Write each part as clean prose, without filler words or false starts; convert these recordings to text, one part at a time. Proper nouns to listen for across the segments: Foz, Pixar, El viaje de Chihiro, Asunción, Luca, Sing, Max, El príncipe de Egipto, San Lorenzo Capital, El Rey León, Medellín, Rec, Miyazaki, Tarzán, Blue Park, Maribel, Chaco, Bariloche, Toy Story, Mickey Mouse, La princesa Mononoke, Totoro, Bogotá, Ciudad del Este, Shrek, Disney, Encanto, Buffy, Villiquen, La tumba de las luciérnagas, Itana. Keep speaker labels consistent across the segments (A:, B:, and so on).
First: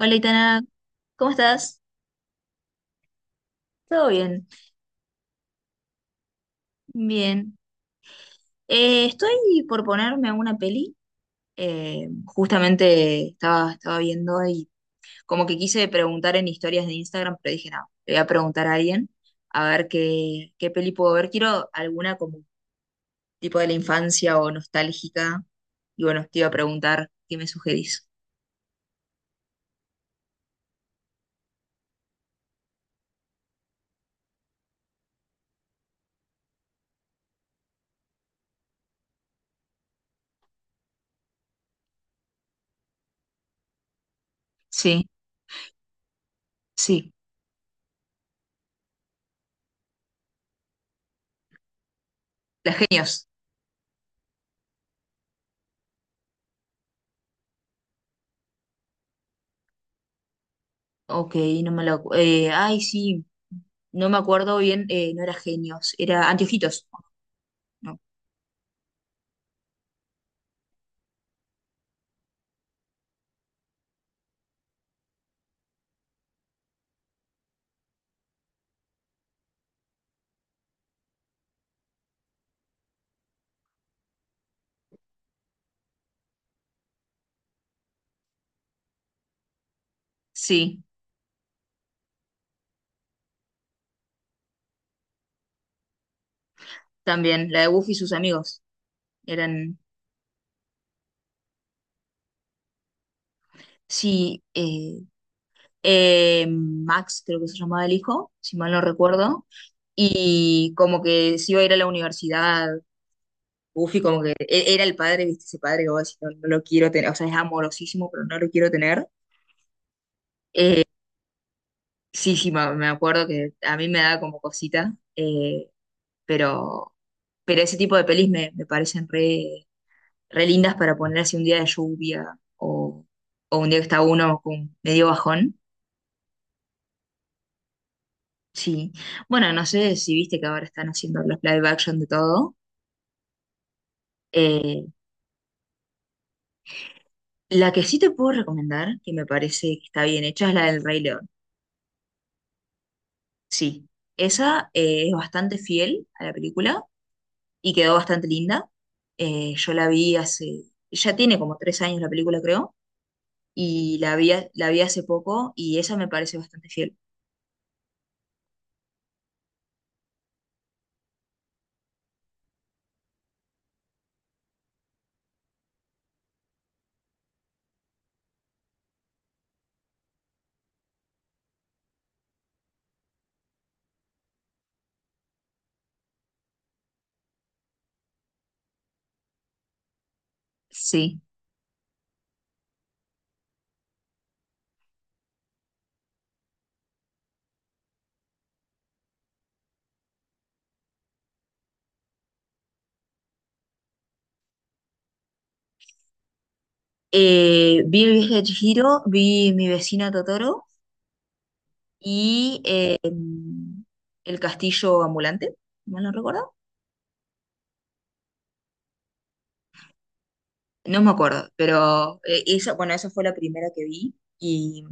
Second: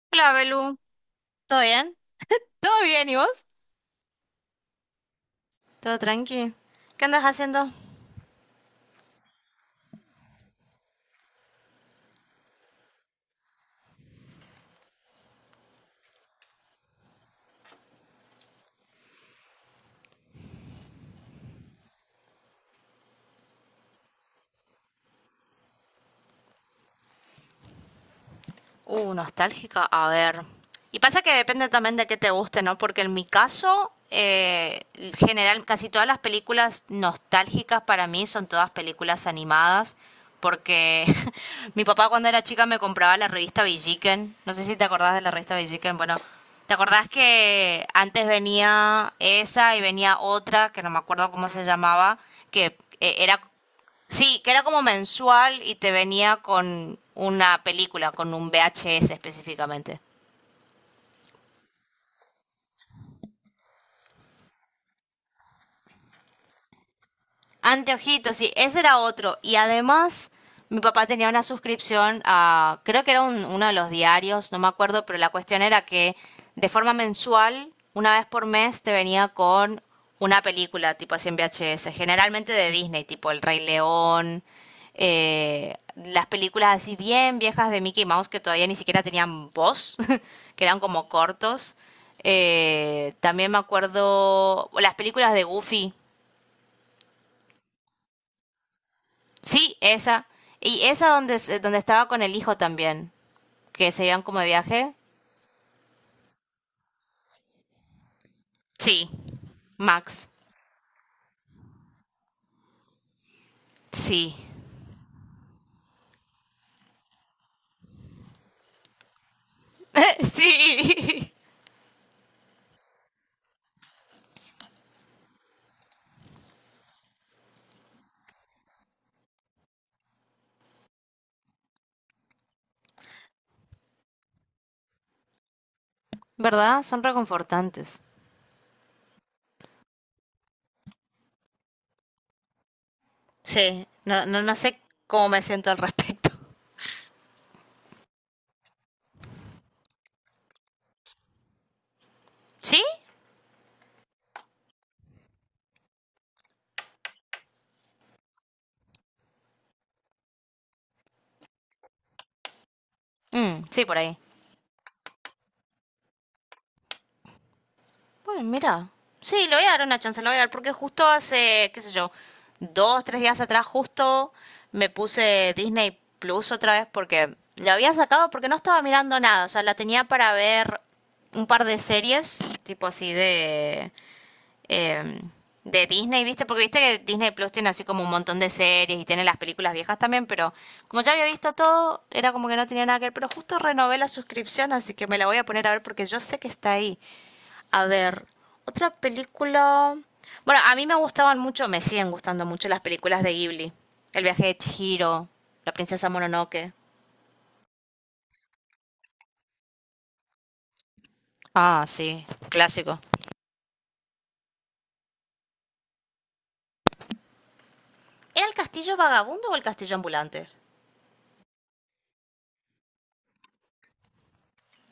A: Hola,
B: Hola,
A: Itana,
B: Belu.
A: ¿cómo
B: ¿Todo
A: estás?
B: bien? ¿Todo bien y vos?
A: ¿Todo bien?
B: ¿Todo tranqui? ¿Qué andas
A: Bien.
B: haciendo?
A: Estoy por ponerme una peli. Justamente estaba viendo y como que quise preguntar en historias de Instagram, pero dije, no, le voy a preguntar a alguien a ver qué peli puedo ver. Quiero alguna como tipo de la infancia o nostálgica. Y bueno, te iba a preguntar qué me sugerís.
B: Nostálgica. A ver. Y pasa que depende también de qué te guste, ¿no? Porque en mi caso, general, casi todas las películas nostálgicas para mí son todas películas animadas. Porque mi papá cuando era chica me compraba la revista Villiquen. No sé si te
A: Sí,
B: acordás de la revista Villiquen. Bueno, ¿te acordás
A: sí.
B: que antes venía esa y venía otra, que no me acuerdo cómo se llamaba,
A: Las
B: que
A: genios.
B: era sí, que era como mensual y te venía con una película, con un VHS específicamente.
A: Ok, no me lo... acu- ay, sí, no me acuerdo bien, no era genios, era anteojitos. No.
B: Anteojitos, sí, ese era otro. Y además, mi papá tenía una suscripción a, creo que era uno de los diarios, no me acuerdo, pero la cuestión era que de forma mensual, una vez por mes, te venía con una película, tipo así en VHS, generalmente de Disney, tipo El Rey León, las películas así bien viejas de Mickey Mouse que todavía ni siquiera tenían voz, que eran
A: Sí,
B: como cortos. También me acuerdo las películas de Goofy,
A: también. La de Buffy y sus amigos.
B: sí,
A: Eran.
B: esa. Y esa donde, donde estaba con el hijo también, que se iban como
A: Sí,
B: de viaje.
A: Max, creo que se llamaba el hijo, si mal no
B: Sí.
A: recuerdo.
B: Max.
A: Y como que se iba a ir a la universidad. Buffy, como que
B: Sí.
A: era el padre, ¿viste? Ese padre que vos decís, no, no lo quiero tener. O sea, es amorosísimo, pero no lo quiero tener. Eh,
B: sí.
A: sí, sí, me acuerdo que a mí me da como cosita. Pero, pero ese tipo de pelis me parecen re lindas para poner así un día de lluvia o un día que está uno con medio bajón.
B: ¿Verdad? Son reconfortantes.
A: Sí. Bueno, no sé si viste que ahora están haciendo los live action de todo.
B: Sí. No, no, no sé
A: Eh,
B: cómo me siento al respecto.
A: la que sí te puedo recomendar, que me parece que está bien hecha, es la del Rey León.
B: ¿Sí?
A: Sí. Esa es bastante fiel a la película y quedó bastante linda. Yo la vi hace, ya tiene como 3 años la película, creo,
B: Mm, sí,
A: y
B: por
A: la
B: ahí.
A: vi, la vi hace poco y esa me parece bastante fiel.
B: Bueno, mira. Sí, le voy a dar una chance, le voy a dar, porque justo hace, qué sé yo, dos, tres días atrás, justo me puse Disney Plus otra vez porque la había sacado porque no estaba mirando nada. O sea, la tenía para ver un par de series, tipo así de. eh, de Disney, ¿viste? Porque viste que Disney Plus tiene así como un montón de series y tiene las películas viejas también, pero como ya
A: Sí.
B: había visto todo, era como que no tenía nada que ver. Pero justo renové la suscripción, así que me la voy a poner a ver porque yo sé que está ahí. A ver, otra película. Bueno, a mí me gustaban mucho, me siguen gustando mucho las películas de Ghibli. El viaje de Chihiro, La princesa Mononoke.
A: Vi el viaje de Chihiro, vi mi vecina Totoro
B: Ah, sí,
A: y
B: clásico.
A: el castillo ambulante, si mal no recuerdo.
B: ¿Era el castillo vagabundo o el castillo ambulante?
A: No me acuerdo, pero esa, bueno, esa fue la primera que vi y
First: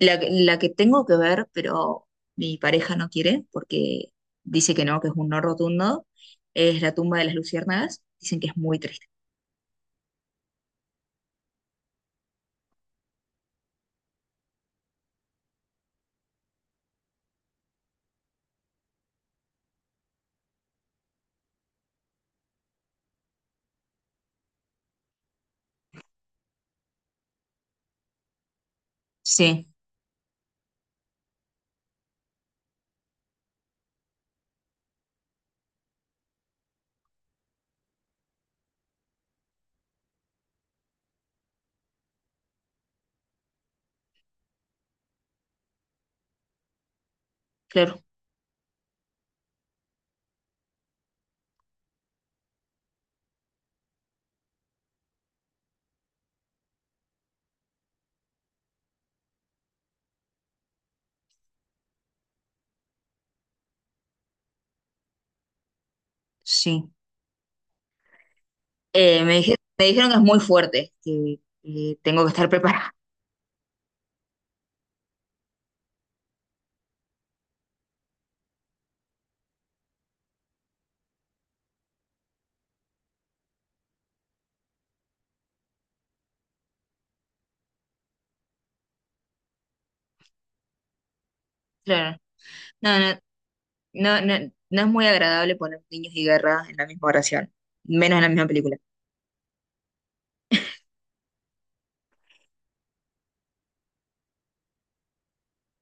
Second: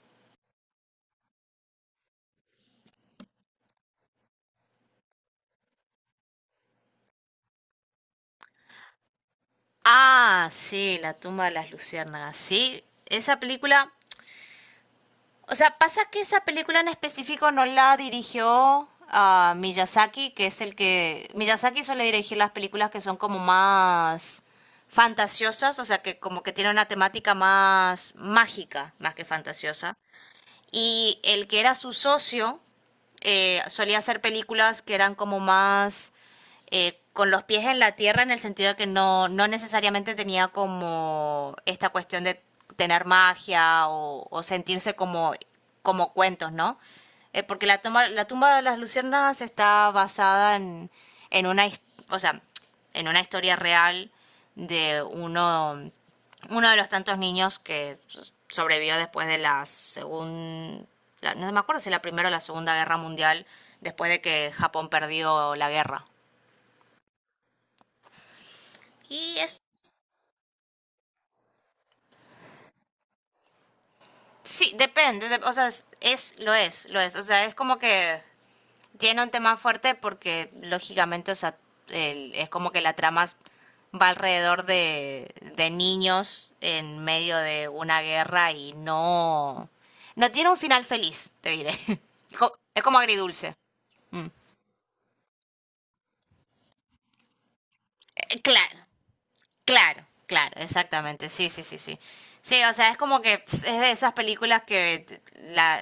A: la que tengo que ver, pero mi pareja no quiere porque dice que no, que es un no rotundo, es la tumba de las luciérnagas. Dicen que es muy triste.
B: Ah, sí, La tumba de las luciérnagas. Sí, esa película. O sea, pasa que esa película en específico no la dirigió a Miyazaki, que es el que... Miyazaki suele dirigir las películas que son como más fantasiosas, o sea, que como que tiene una temática más mágica, más que
A: Sí,
B: fantasiosa. Y el que era su socio solía hacer películas que eran como más con los pies en la tierra en el sentido de que no, no necesariamente tenía como esta cuestión de tener magia o sentirse como, como cuentos, ¿no? Porque
A: claro,
B: la tumba de las luciérnagas está basada en, en una, his- o sea, en una historia real de uno de los tantos niños que sobrevivió después de la segunda, no me acuerdo si la primera o la segunda guerra mundial, después de que Japón perdió la guerra.
A: sí.
B: Y es,
A: Me dijeron que es muy fuerte, que tengo que estar preparada.
B: sí, depende, o sea, lo es, o sea, es como que tiene un tema fuerte porque lógicamente, o sea, es como que va alrededor de niños en medio de una guerra y no, no tiene un final feliz, te diré.
A: Claro.
B: Es
A: No,
B: como
A: no.
B: agridulce.
A: No, no, no es muy agradable poner niños y guerra en la misma oración, menos en la misma
B: Claro,
A: película.
B: claro, claro, exactamente. Sí, sí, sí, sí. Sí, o sea, es como que es de esas películas que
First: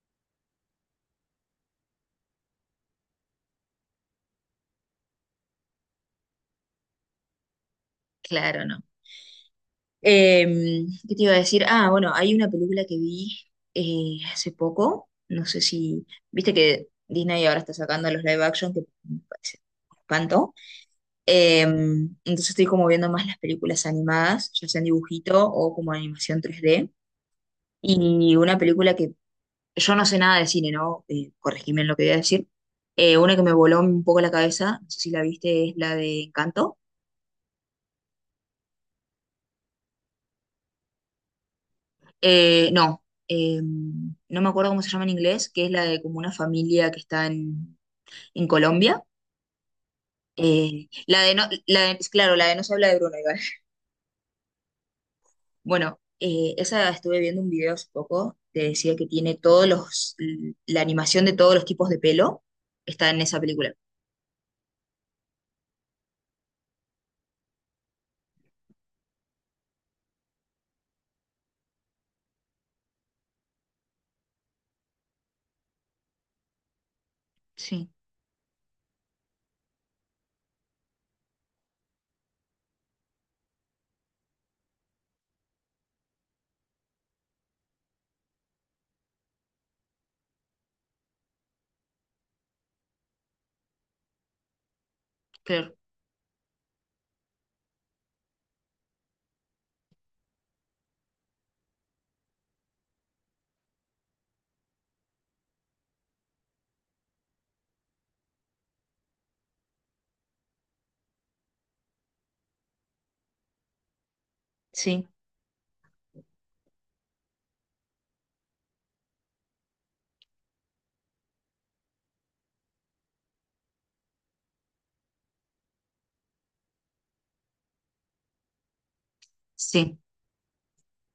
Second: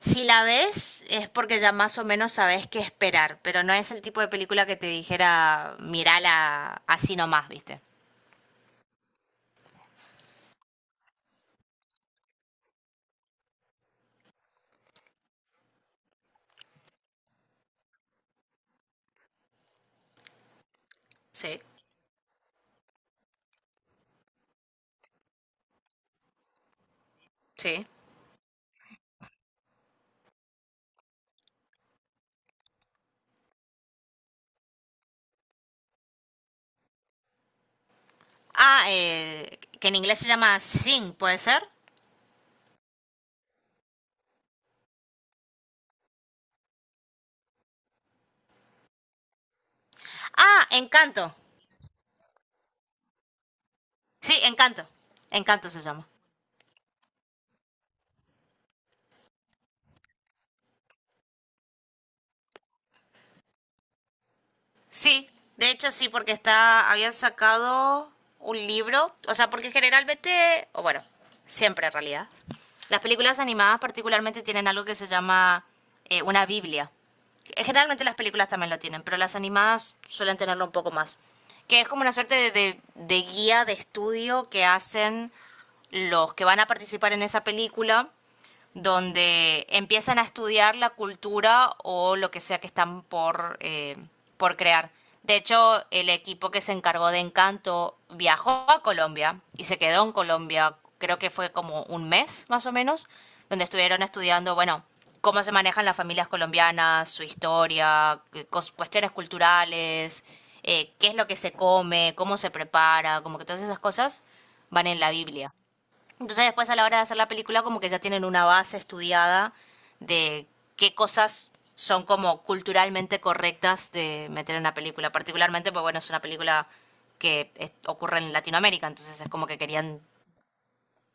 B: si la ves es porque ya más o menos sabes qué esperar, pero no es el tipo de película que te dijera, mirala así nomás, ¿viste?
A: Claro, no. ¿Qué te iba a decir? Ah, bueno, hay una película que vi hace poco, no sé si, viste que Disney ahora está sacando los live action, que me parece un espanto.
B: Sí,
A: Entonces estoy como viendo más las películas animadas, ya sea en dibujito o como animación 3D.
B: sí.
A: Y una película que yo no sé nada de cine, ¿no? Corregime en lo que voy a decir. Una que me voló un poco la cabeza, no sé si la viste, es la de Encanto.
B: Ah, que en inglés se llama Sing, ¿puede ser?
A: No, no me acuerdo cómo se llama en inglés, que es la de como una familia que está en Colombia.
B: Ah,
A: La de
B: Encanto.
A: no, la de- Claro, la de no se habla de Bruno, igual.
B: Sí, Encanto. Encanto se
A: Bueno,
B: llama.
A: esa estuve viendo un video hace poco que decía que tiene todos la animación de todos los tipos de pelo está en esa película.
B: Sí, de hecho sí, porque está, habían sacado un libro, o sea, porque generalmente, o bueno, siempre en realidad, las películas animadas particularmente tienen algo que se llama una Biblia.
A: Sí,
B: Generalmente las películas también lo tienen, pero las animadas suelen tenerlo un poco más. Que es como una suerte de, de guía de estudio que hacen los que van a participar en esa película donde empiezan a estudiar la cultura o lo que sea que están por crear. De
A: claro,
B: hecho, el equipo que se encargó de Encanto viajó a Colombia y se quedó en Colombia, creo que fue como un mes más o menos, donde estuvieron estudiando, bueno, cómo se manejan las familias colombianas, su historia, cuestiones culturales, qué es lo que se come, cómo se prepara, como que todas esas cosas van en
A: sí,
B: la Biblia. Entonces después a la hora de hacer la película como que ya tienen una base estudiada de qué cosas son como culturalmente correctas de meter en una película, particularmente pues bueno, es una película ocurre en Latinoamérica, entonces es como que
A: sí.
B: querían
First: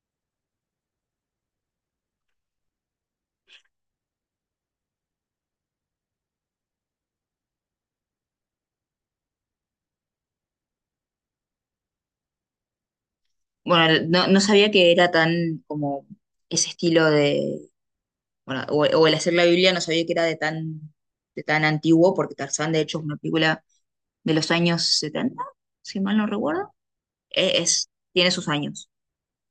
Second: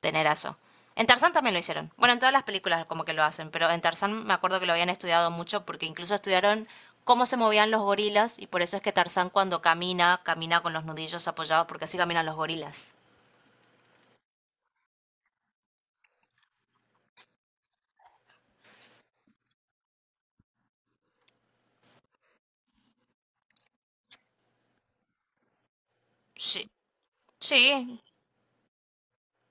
B: tener eso. En Tarzán también lo hicieron. Bueno, en todas las películas como que lo hacen, pero en Tarzán me acuerdo que lo habían estudiado mucho porque incluso estudiaron cómo se movían los gorilas y por eso es que Tarzán cuando camina, camina con los nudillos apoyados porque así caminan los gorilas.
A: Bueno, no, no sabía que era tan como ese estilo de, bueno, o, el hacer la Biblia no sabía que era de tan antiguo, porque Tarzán de hecho es una película de los años 70 si mal no
B: Sí,
A: recuerdo.
B: sí,
A: Tiene sus años.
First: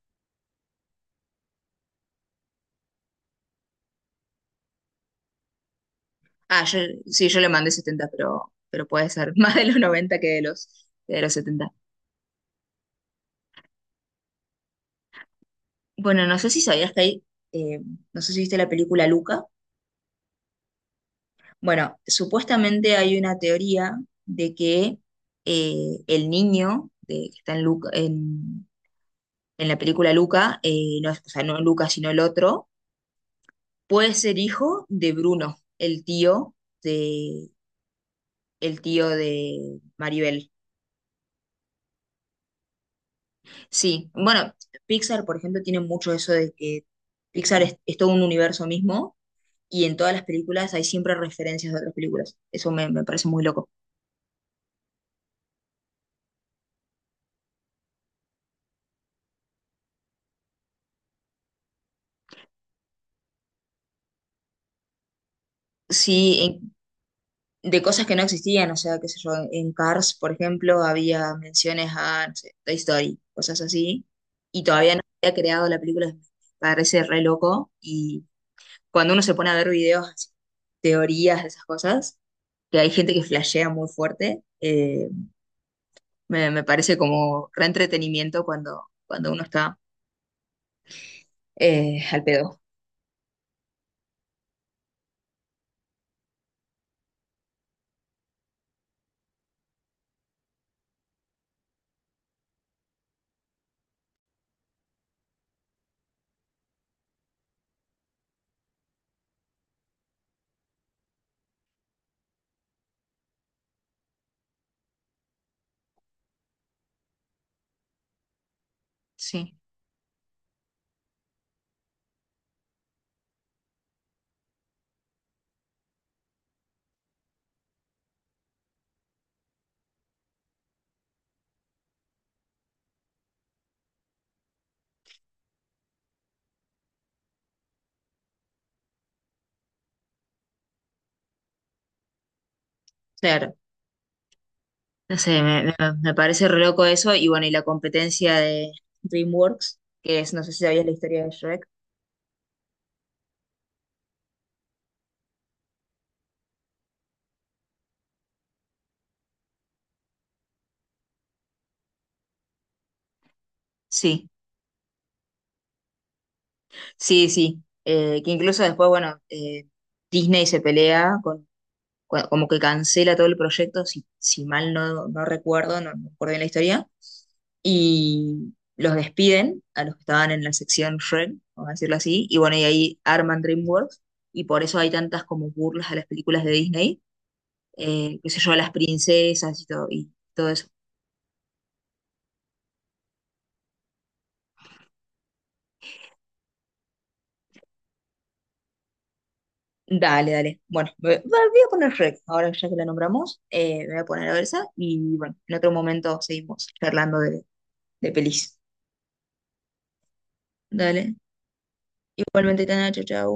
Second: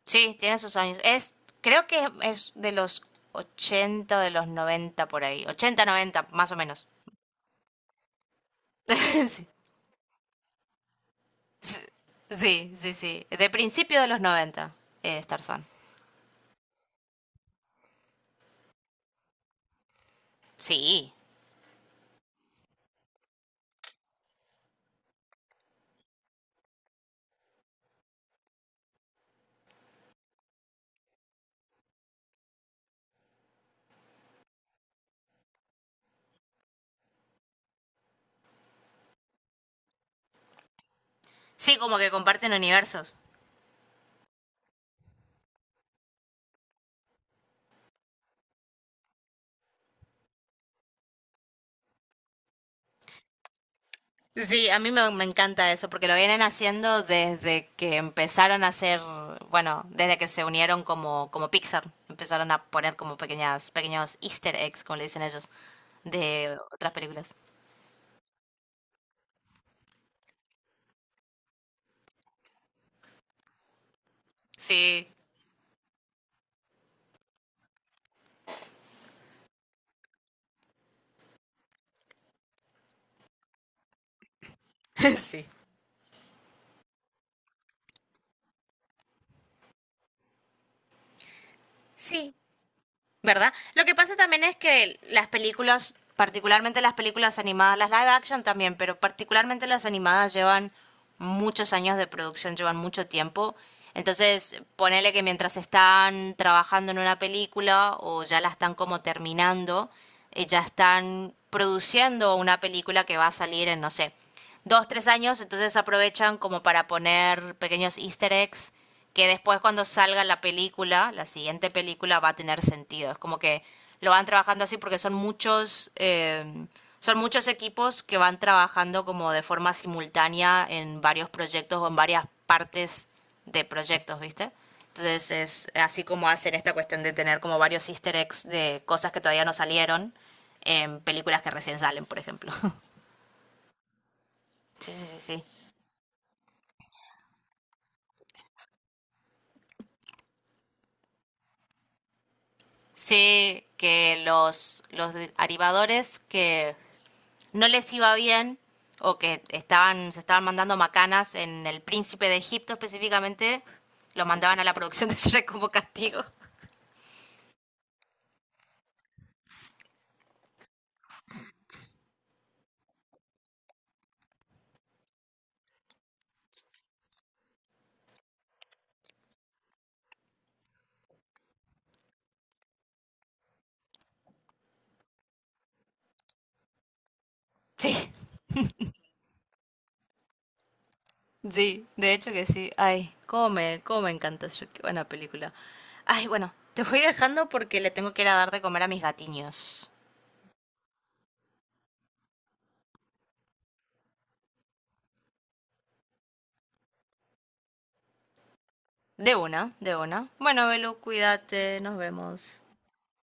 B: sí, tiene sus años. Es, creo que es de los 80, de los 90 por ahí. Ochenta 90, más o
A: Ah,
B: menos.
A: sí, yo le mandé 70 pero puede ser más de los 90 que que de los setenta.
B: Sí, sí, sí, sí. De principio de los 90. Starzan.
A: Bueno, no sé si sabías que hay, eh, no sé si viste la película Luca.
B: Sí,
A: Bueno, supuestamente hay una teoría de que el niño que está en la película Luca, no, o sea, no Luca, sino el otro, puede ser hijo de Bruno, de, el tío de, Maribel.
B: sí, como que comparten universos.
A: Sí, bueno, Pixar, por ejemplo, tiene mucho eso de que Pixar es todo un universo mismo y en todas las películas hay siempre referencias de otras películas. Eso me parece muy loco.
B: Sí, a me encanta eso, porque lo vienen haciendo desde que empezaron a hacer, bueno, desde que se unieron como, como Pixar. Empezaron a poner como pequeños easter eggs, como le dicen ellos, de
A: Sí,
B: otras películas.
A: de cosas que no existían, o sea, qué sé yo, en Cars, por ejemplo, había menciones a, no sé, Toy Story, cosas así, y todavía no
B: Sí,
A: había creado la película, me parece re loco, y cuando uno se pone a ver videos, así, teorías de esas cosas, que hay gente que flashea muy fuerte, eh,
B: sí.
A: me, me parece como re entretenimiento cuando uno está al
B: Sí,
A: pedo.
B: ¿verdad? Lo que pasa también es que las películas, particularmente las películas animadas, las live action también, pero particularmente las animadas llevan muchos años de producción, llevan mucho tiempo. Entonces, ponele que mientras están trabajando en una película o ya la están como terminando, ya están produciendo una película que va a salir en, no sé, dos, tres años, entonces aprovechan como para poner pequeños easter eggs que
A: Sí,
B: después cuando salga la película, la siguiente película va a tener sentido. Es como que lo van trabajando así porque son muchos equipos que van trabajando como de forma simultánea en varios proyectos o en varias partes de proyectos, ¿viste? Entonces es así como hacen esta cuestión de tener como varios easter eggs de cosas que todavía no salieron en películas que recién salen, por ejemplo.
A: claro.
B: sí, sí,
A: No
B: sí,
A: sé,
B: sí.
A: me parece re loco eso, y bueno, y la competencia de DreamWorks, que es, no sé si sabías la historia de Shrek.
B: Sé que los arribadores que no les iba bien o que se estaban mandando macanas en el príncipe de Egipto específicamente, los
A: Sí,
B: mandaban a la producción de Shrek como castigo.
A: sí, sí. Que incluso después, bueno, Disney se pelea con, como que cancela todo el proyecto, si, si mal no recuerdo, no recuerdo bien la historia, y los despiden a los que estaban en la sección Shrek, vamos a decirlo así, y bueno, y ahí arman DreamWorks, y por eso hay tantas como burlas a las películas de Disney,
B: Sí,
A: qué sé yo, a las princesas y todo eso.
B: sí, de hecho que sí. Ay, cómo me encanta Shrek, qué buena película. Ay, bueno, te voy dejando porque le tengo que ir a dar de comer a mis gatiños.
A: Dale, dale. Bueno, voy a poner Rec, ahora ya que la nombramos, me voy a poner a ver esa y bueno, en otro momento seguimos charlando de, pelis.
B: De una, de una. Bueno, Belu,
A: Dale.
B: cuídate, nos vemos.
A: Igualmente, Tana, chau, chau.